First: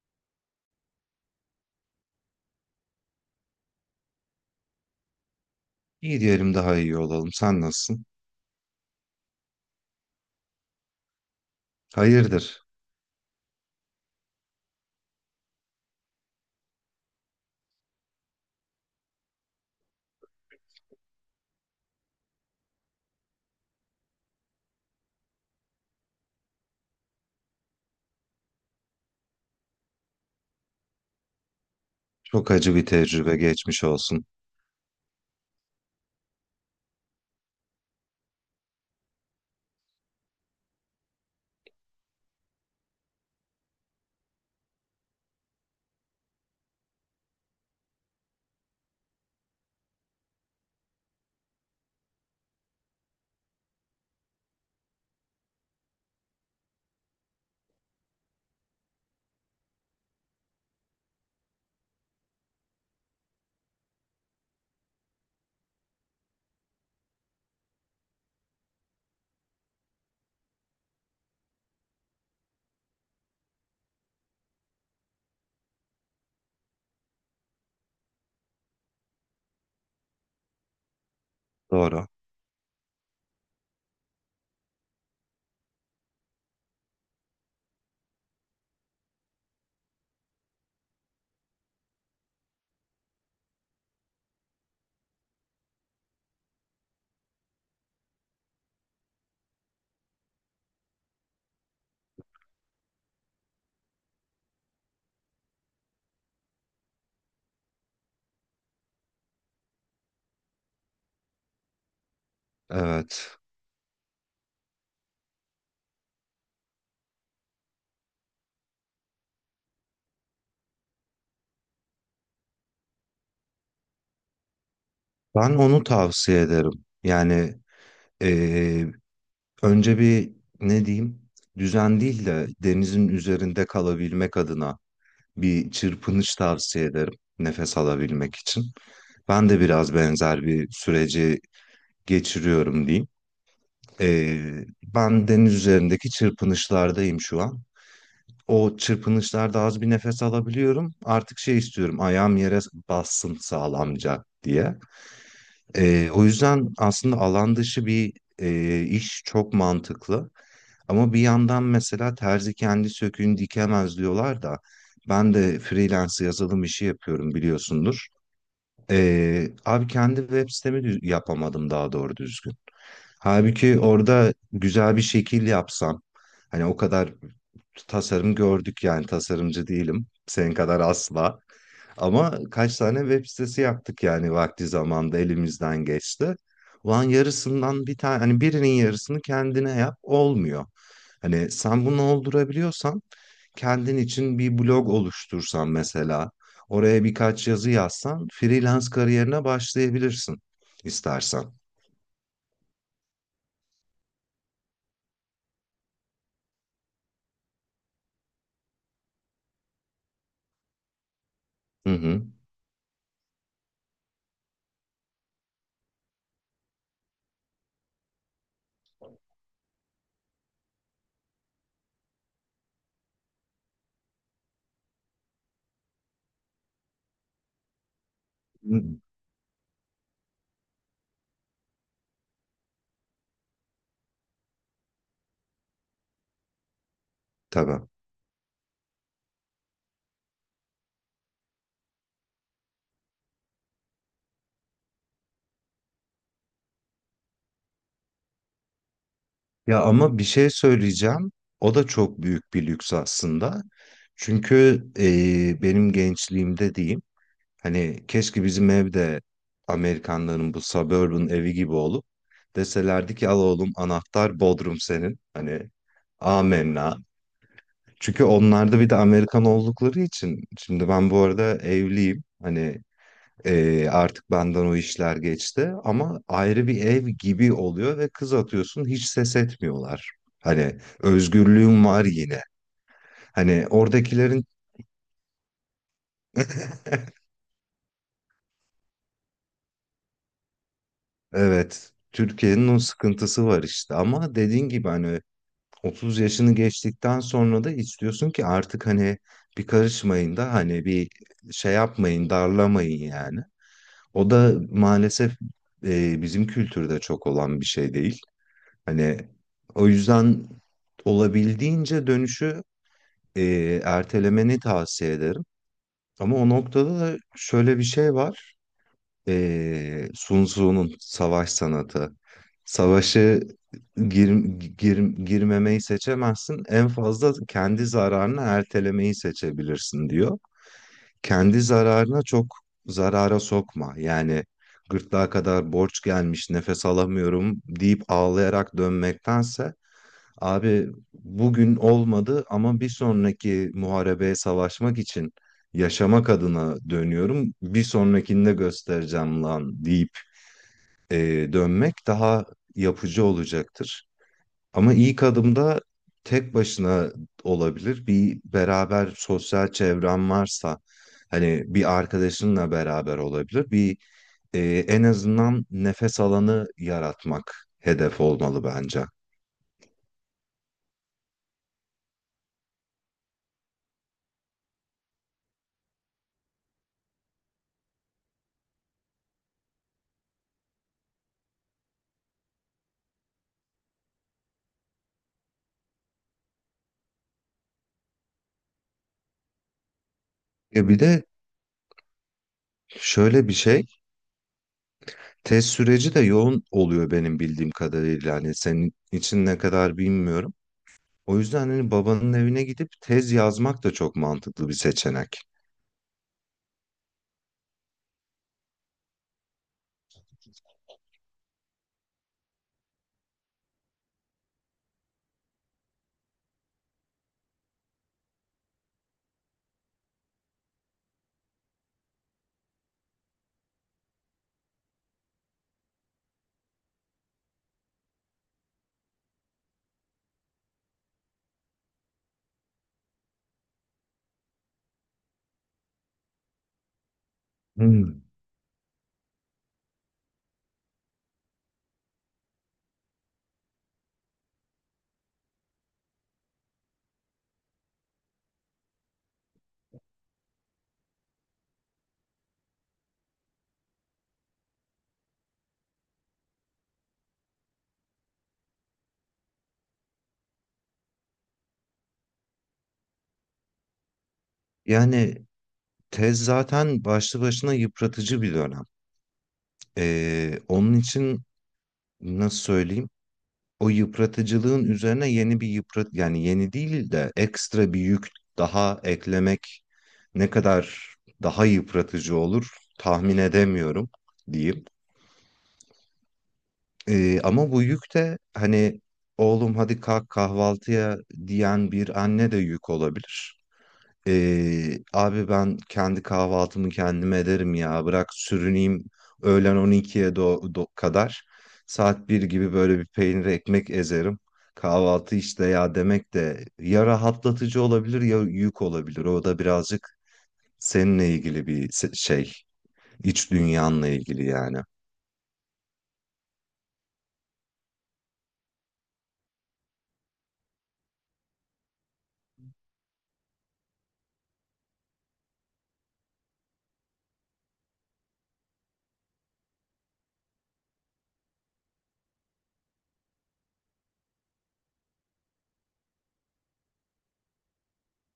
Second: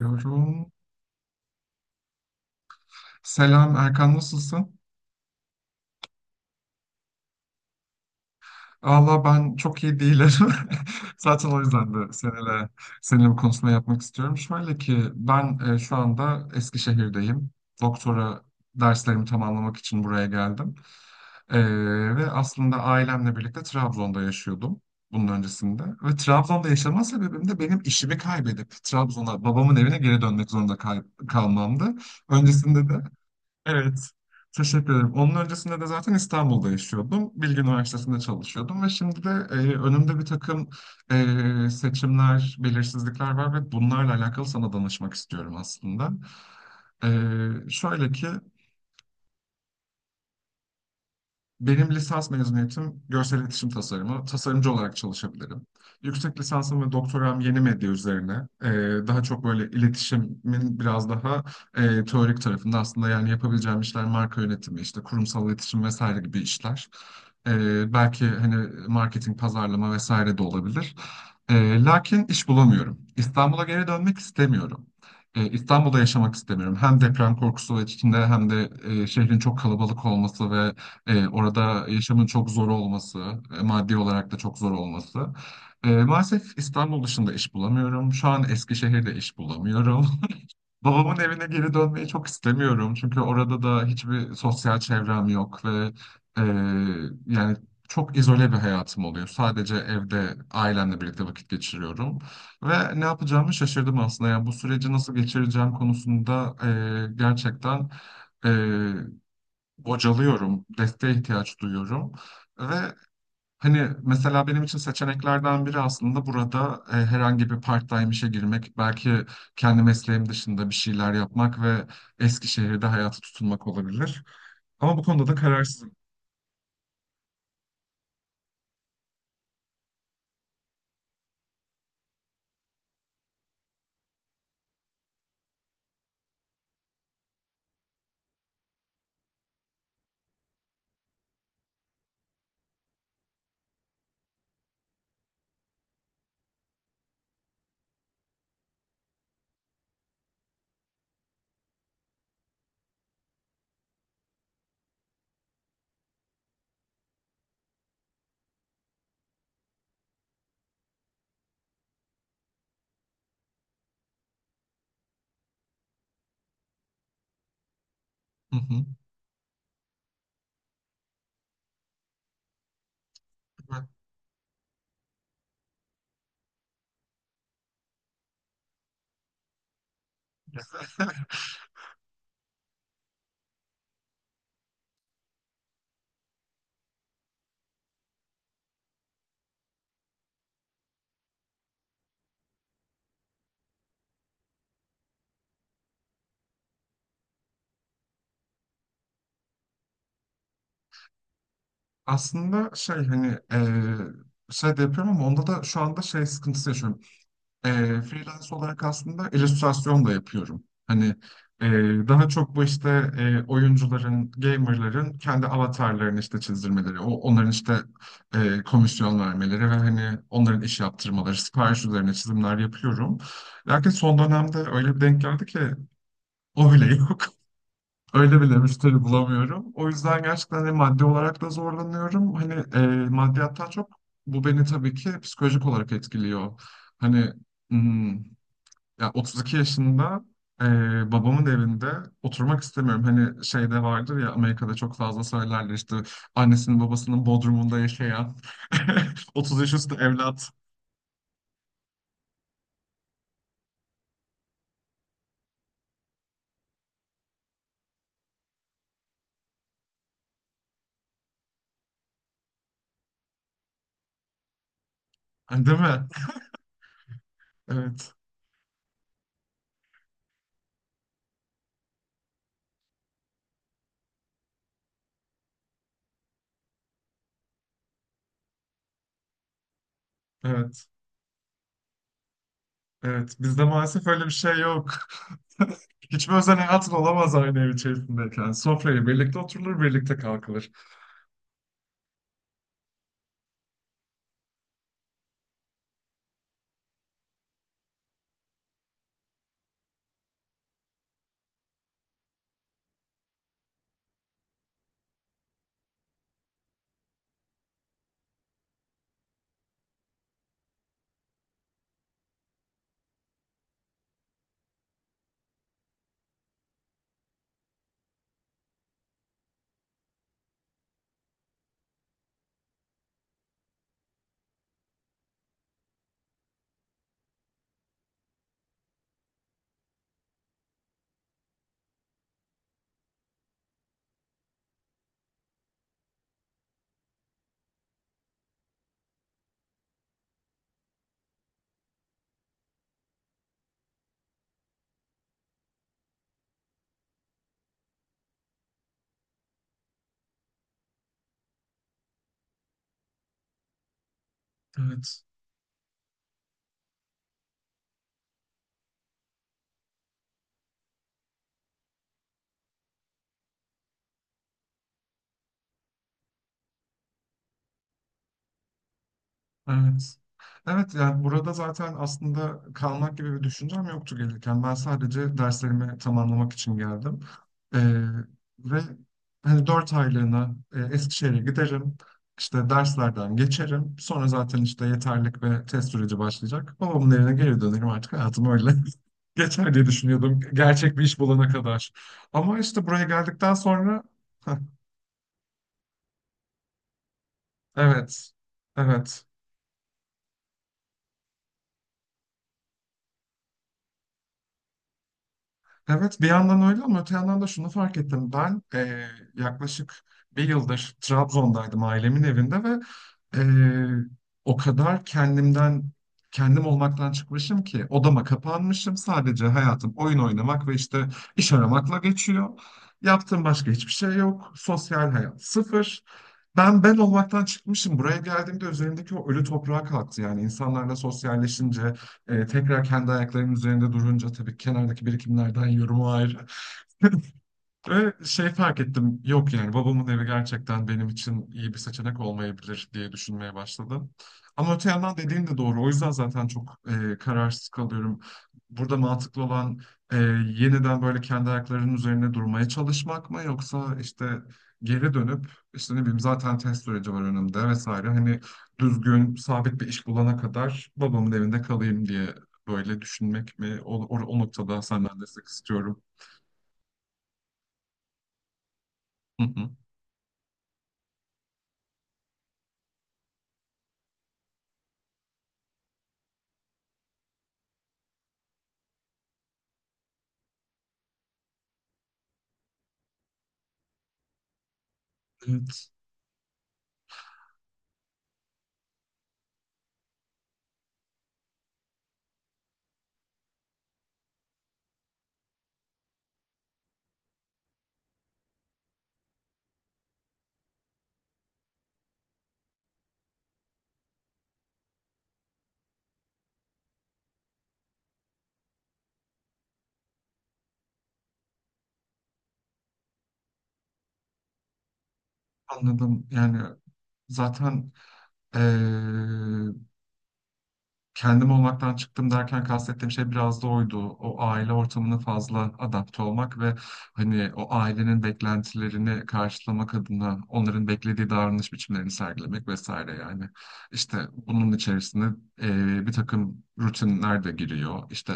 Diyorum. Selam Erkan, nasılsın? İyi diyelim daha iyi olalım. Sen nasılsın? Allah ben çok iyi değilim. Zaten o yüzden de Hayırdır? seninle bu konuşma yapmak istiyorum. Şöyle ki ben şu anda Eskişehir'deyim. Doktora derslerimi tamamlamak için buraya geldim. E, Ve aslında ailemle birlikte Trabzon'da yaşıyordum bunun öncesinde. Ve Trabzon'da yaşama sebebim de benim işimi kaybedip Trabzon'a babamın evine geri dönmek zorunda kalmamdı. Çok acı bir Öncesinde de tecrübe geçmiş evet. olsun. Teşekkür ederim. Onun öncesinde de zaten İstanbul'da yaşıyordum. Bilgi Üniversitesi'nde çalışıyordum ve şimdi de önümde bir takım seçimler, belirsizlikler var ve bunlarla alakalı sana danışmak istiyorum aslında. E, şöyle ki, benim lisans mezuniyetim görsel iletişim tasarımı. Tasarımcı olarak çalışabilirim. Yüksek lisansım ve doktoram yeni medya üzerine. Daha çok böyle iletişimin biraz daha teorik tarafında, aslında yani yapabileceğim işler marka yönetimi, işte kurumsal iletişim vesaire gibi işler. Belki hani marketing, pazarlama vesaire de olabilir. Lakin iş bulamıyorum. İstanbul'a geri dönmek istemiyorum. İstanbul'da yaşamak istemiyorum. Hem deprem korkusu içinde hem de şehrin çok kalabalık olması ve orada Doğru. yaşamın çok zor olması, maddi olarak da çok zor olması. Maalesef İstanbul dışında iş bulamıyorum. Şu an Eskişehir'de iş bulamıyorum. Babamın evine geri dönmeyi çok istemiyorum. Çünkü orada da hiçbir sosyal çevrem yok ve e, yani çok izole bir hayatım oluyor. Sadece evde ailemle birlikte vakit geçiriyorum. Ve ne yapacağımı şaşırdım aslında. Yani bu süreci nasıl geçireceğim konusunda e, gerçekten... e, bocalıyorum, desteğe ihtiyaç duyuyorum. Ve Evet. hani mesela benim için seçeneklerden biri aslında burada herhangi bir part-time işe girmek, belki kendi mesleğim dışında bir şeyler yapmak ve Eskişehir'de hayatı tutunmak olabilir. Ama bu konuda da Ben onu kararsızım. tavsiye ederim. Yani eee, önce bir ne diyeyim? Düzen değil de denizin üzerinde kalabilmek adına bir çırpınış tavsiye ederim. Nefes alabilmek için. Ben de biraz benzer bir süreci geçiriyorum diyeyim. Ben deniz üzerindeki çırpınışlardayım şu an. O çırpınışlarda az bir nefes alabiliyorum. Artık şey istiyorum ayağım yere bassın sağlamca diye. O yüzden aslında alan dışı bir iş çok mantıklı. Ama bir yandan mesela terzi kendi söküğünü dikemez diyorlar da ben de freelance yazılım işi yapıyorum biliyorsundur. Hı hı. Abi kendi web sitemi yapamadım daha doğru düzgün. Halbuki Evet. orada güzel bir şekil yapsam, hani o kadar tasarım gördük yani tasarımcı değilim. Senin kadar asla. Ama kaç tane web sitesi yaptık yani vakti zamanda elimizden geçti. Ulan yarısından bir tane hani birinin yarısını kendine yap olmuyor. Hani sen bunu oldurabiliyorsan kendin için bir blog oluştursan mesela, oraya birkaç yazı yazsan freelance kariyerine başlayabilirsin istersen. Aslında şey hani şey de yapıyorum ama onda da şu anda şey sıkıntısı yaşıyorum. Freelance olarak aslında illüstrasyon da yapıyorum. Hani e, Hı hı. daha çok bu işte oyuncuların, gamerların kendi avatarlarını işte çizdirmeleri, onların işte komisyon vermeleri ve hani onların iş yaptırmaları, sipariş üzerine çizimler yapıyorum. Lakin son dönemde öyle bir denk geldi ki o bile yok. Öyle bile Hı. müşteri bulamıyorum. O yüzden gerçekten hani maddi olarak da zorlanıyorum. Hani maddiyattan çok bu beni tabii ki psikolojik olarak etkiliyor. Hani Tabii. hmm, ya 32 yaşında, eee, babamın evinde oturmak istemiyorum. Hani şeyde vardır ya, Amerika'da çok fazla söylerler işte, annesinin babasının bodrumunda yaşayan 30 yaş Ya üstü ama bir evlat. şey söyleyeceğim. O da çok büyük bir lüks aslında. Çünkü benim gençliğimde diyeyim, hani keşke bizim evde Amerikanların bu suburban evi gibi olup deselerdi ki al oğlum anahtar Bodrum senin. Hani Hani değil mi? amenna. Evet. Çünkü onlar da bir de Amerikan oldukları için. Şimdi ben bu arada evliyim. Hani artık benden o işler geçti. Ama ayrı bir ev gibi oluyor ve kız atıyorsun hiç ses etmiyorlar. Hani Evet. özgürlüğüm var yine. Evet. Bizde Hani maalesef öyle bir oradakilerin şey yok. Hiçbir özel hayatın olamaz aynı ev içerisindeyken. Sofraya birlikte oturulur, birlikte kalkılır. evet Türkiye'nin o sıkıntısı var işte. Ama dediğin gibi hani 30 yaşını geçtikten sonra da istiyorsun ki artık hani bir karışmayın da hani bir şey yapmayın darlamayın yani. O da maalesef bizim kültürde çok olan bir şey değil. Hani o yüzden olabildiğince dönüşü ertelemeni tavsiye ederim. Ama o noktada da şöyle bir şey var. Sun Tzu'nun savaş sanatı. Savaşı gir, gir, girmemeyi seçemezsin. En fazla kendi zararını ertelemeyi seçebilirsin diyor, kendi zararına çok zarara sokma. Yani gırtlağa kadar borç gelmiş, nefes alamıyorum deyip ağlayarak dönmektense abi bugün olmadı ama bir sonraki muharebeye savaşmak için yaşamak adına dönüyorum. Bir sonrakinde göstereceğim lan deyip dönmek daha yapıcı olacaktır. Ama Evet. ilk adımda tek başına olabilir. Bir beraber sosyal çevren varsa hani bir arkadaşınla beraber olabilir. E, En azından nefes alanı yaratmak hedef olmalı bence. Evet. Evet, yani burada zaten aslında kalmak gibi bir düşüncem yoktu gelirken. Ben sadece derslerimi tamamlamak için geldim. Ee, ve Hani dört aylığına Eskişehir'e giderim. İşte derslerden geçerim. Sonra zaten işte yeterlik ve test süreci başlayacak. Babamın evine geri dönerim, artık hayatım öyle. Geçer diye düşünüyordum E gerçek bir bir iş de bulana kadar. Ama işte buraya şöyle bir geldikten şey, sonra test süreci de yoğun oluyor benim bildiğim evet. kadarıyla. Hani senin Evet. için ne kadar bilmiyorum. O yüzden hani babanın evine gidip tez yazmak da çok mantıklı bir seçenek. Evet, bir yandan öyle ama öte yandan da şunu fark ettim. Ben yaklaşık bir yıldır Trabzon'daydım, ailemin evinde ve eee, o kadar kendim olmaktan çıkmışım ki odama kapanmışım. Sadece hayatım oyun oynamak ve işte iş aramakla geçiyor. Yaptığım başka hiçbir şey yok. Sosyal hayat sıfır. Ben olmaktan çıkmışım. Buraya geldiğimde üzerimdeki o ölü toprağa kalktı. Yani insanlarla sosyalleşince, tekrar kendi ayaklarının üzerinde durunca tabii kenardaki birikimlerden yorumu ayrı. Ve Hmm. şey fark ettim, yok yani babamın evi gerçekten benim için iyi bir seçenek olmayabilir diye düşünmeye başladım. Ama öte yandan dediğin de doğru. O yüzden zaten çok kararsız kalıyorum. Burada mantıklı olan e, yeniden böyle kendi ayaklarının üzerine durmaya çalışmak mı, yoksa işte geri dönüp işte ne bileyim, zaten test süreci var önümde vesaire. Hani düzgün sabit bir iş bulana kadar babamın evinde kalayım diye böyle düşünmek mi? O noktada senden destek Yani istiyorum. tez zaten başlı başına yıpratıcı bir dönem. Hı hı. Onun için nasıl söyleyeyim? O yıpratıcılığın üzerine yeni bir yıprat yani yeni değil de ekstra bir yük daha eklemek ne kadar daha yıpratıcı olur tahmin edemiyorum diyeyim. Evet. Ama bu yük de hani oğlum hadi kalk kahvaltıya diyen bir anne de yük olabilir. Abi ben kendi kahvaltımı kendim ederim ya bırak sürüneyim öğlen 12'ye kadar saat bir gibi böyle bir peynir ekmek ezerim. Kahvaltı işte ya demek de ya rahatlatıcı olabilir ya yük olabilir. O da birazcık seninle ilgili bir şey, iç dünyanla ilgili yani. Anladım. Yani zaten eee, kendim olmaktan çıktım derken kastettiğim şey biraz da oydu. O aile ortamına fazla adapte olmak ve hani o ailenin beklentilerini karşılamak adına onların beklediği davranış biçimlerini sergilemek vesaire yani. İşte bunun içerisinde bir takım rutinler de giriyor. İşte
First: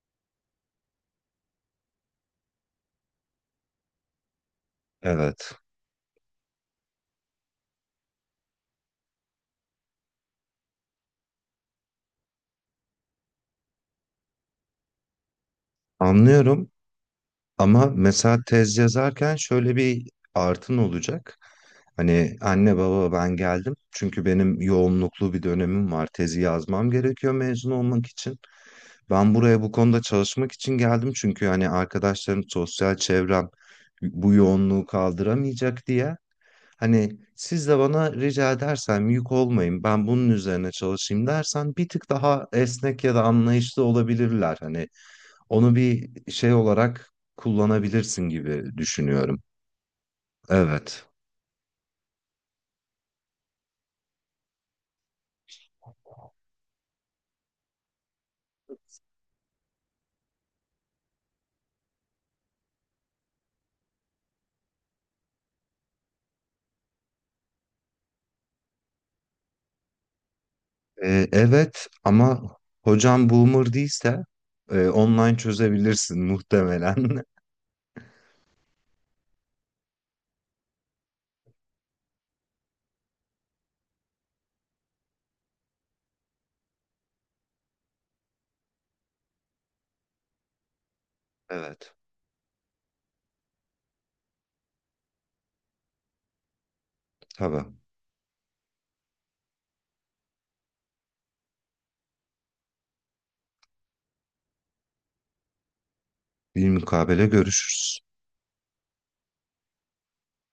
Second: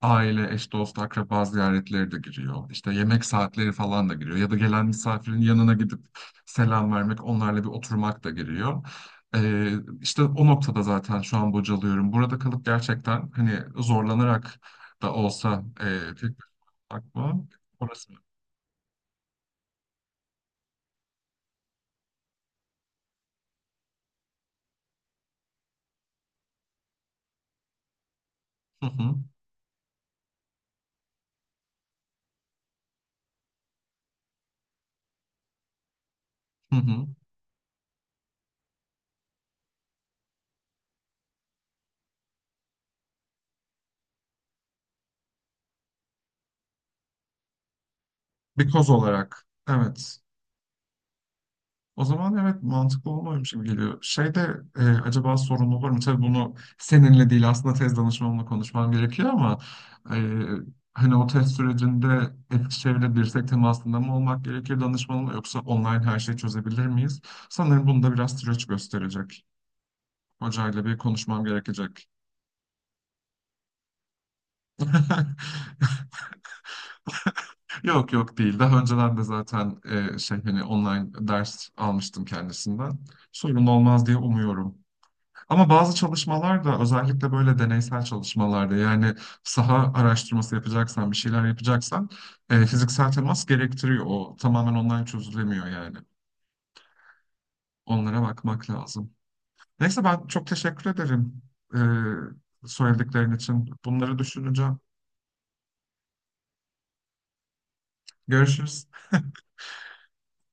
aile, eş, dost, akraba ziyaretleri de giriyor. İşte yemek saatleri falan da giriyor. Ya da gelen misafirin Evet. yanına gidip selam vermek, onlarla bir oturmak da giriyor. Ee, işte o noktada zaten şu an bocalıyorum. Burada kalıp gerçekten hani zorlanarak da olsa tek Anlıyorum. akma Ama orası. mesela tez yazarken şöyle bir artın olacak. Hani anne baba ben geldim. Çünkü benim yoğunluklu bir dönemim var. Tezi yazmam gerekiyor mezun olmak için. Hı hı, Ben buraya bu konuda çalışmak için geldim. Çünkü hani arkadaşlarım, sosyal çevrem bu yoğunluğu kaldıramayacak diye. hı hı. Hani siz de bana rica edersen yük olmayın ben bunun üzerine çalışayım dersen bir tık daha esnek ya da anlayışlı olabilirler. Hani onu bir şey olarak kullanabilirsin gibi Bir koz düşünüyorum. olarak. Evet. Evet. O zaman evet, mantıklı olmamış gibi geliyor. Şeyde acaba sorun olur mu? Tabii bunu seninle değil aslında tez danışmamla konuşmam gerekiyor ama e, hani o test sürecinde Eskişehir'le dirsek temasında mı olmak gerekir danışmanla, yoksa online her şeyi çözebilir miyiz? Sanırım bunu da biraz süreç gösterecek. Hocayla bir konuşmam Evet gerekecek. ama hocam boomer değilse online çözebilirsin muhtemelen. Yok yok değil. Daha önceden de zaten şey hani online ders almıştım kendisinden. Sorun olmaz diye umuyorum. Ama bazı çalışmalar da, özellikle böyle deneysel çalışmalarda, yani saha araştırması yapacaksan, bir şeyler Evet. yapacaksan fiziksel temas gerektiriyor. O tamamen online çözülemiyor yani. Tamam. Onlara bakmak lazım. Neyse ben çok teşekkür ederim söylediklerin için. Bunları düşüneceğim. Bir mukabele görüşürüz. Görüşürüz.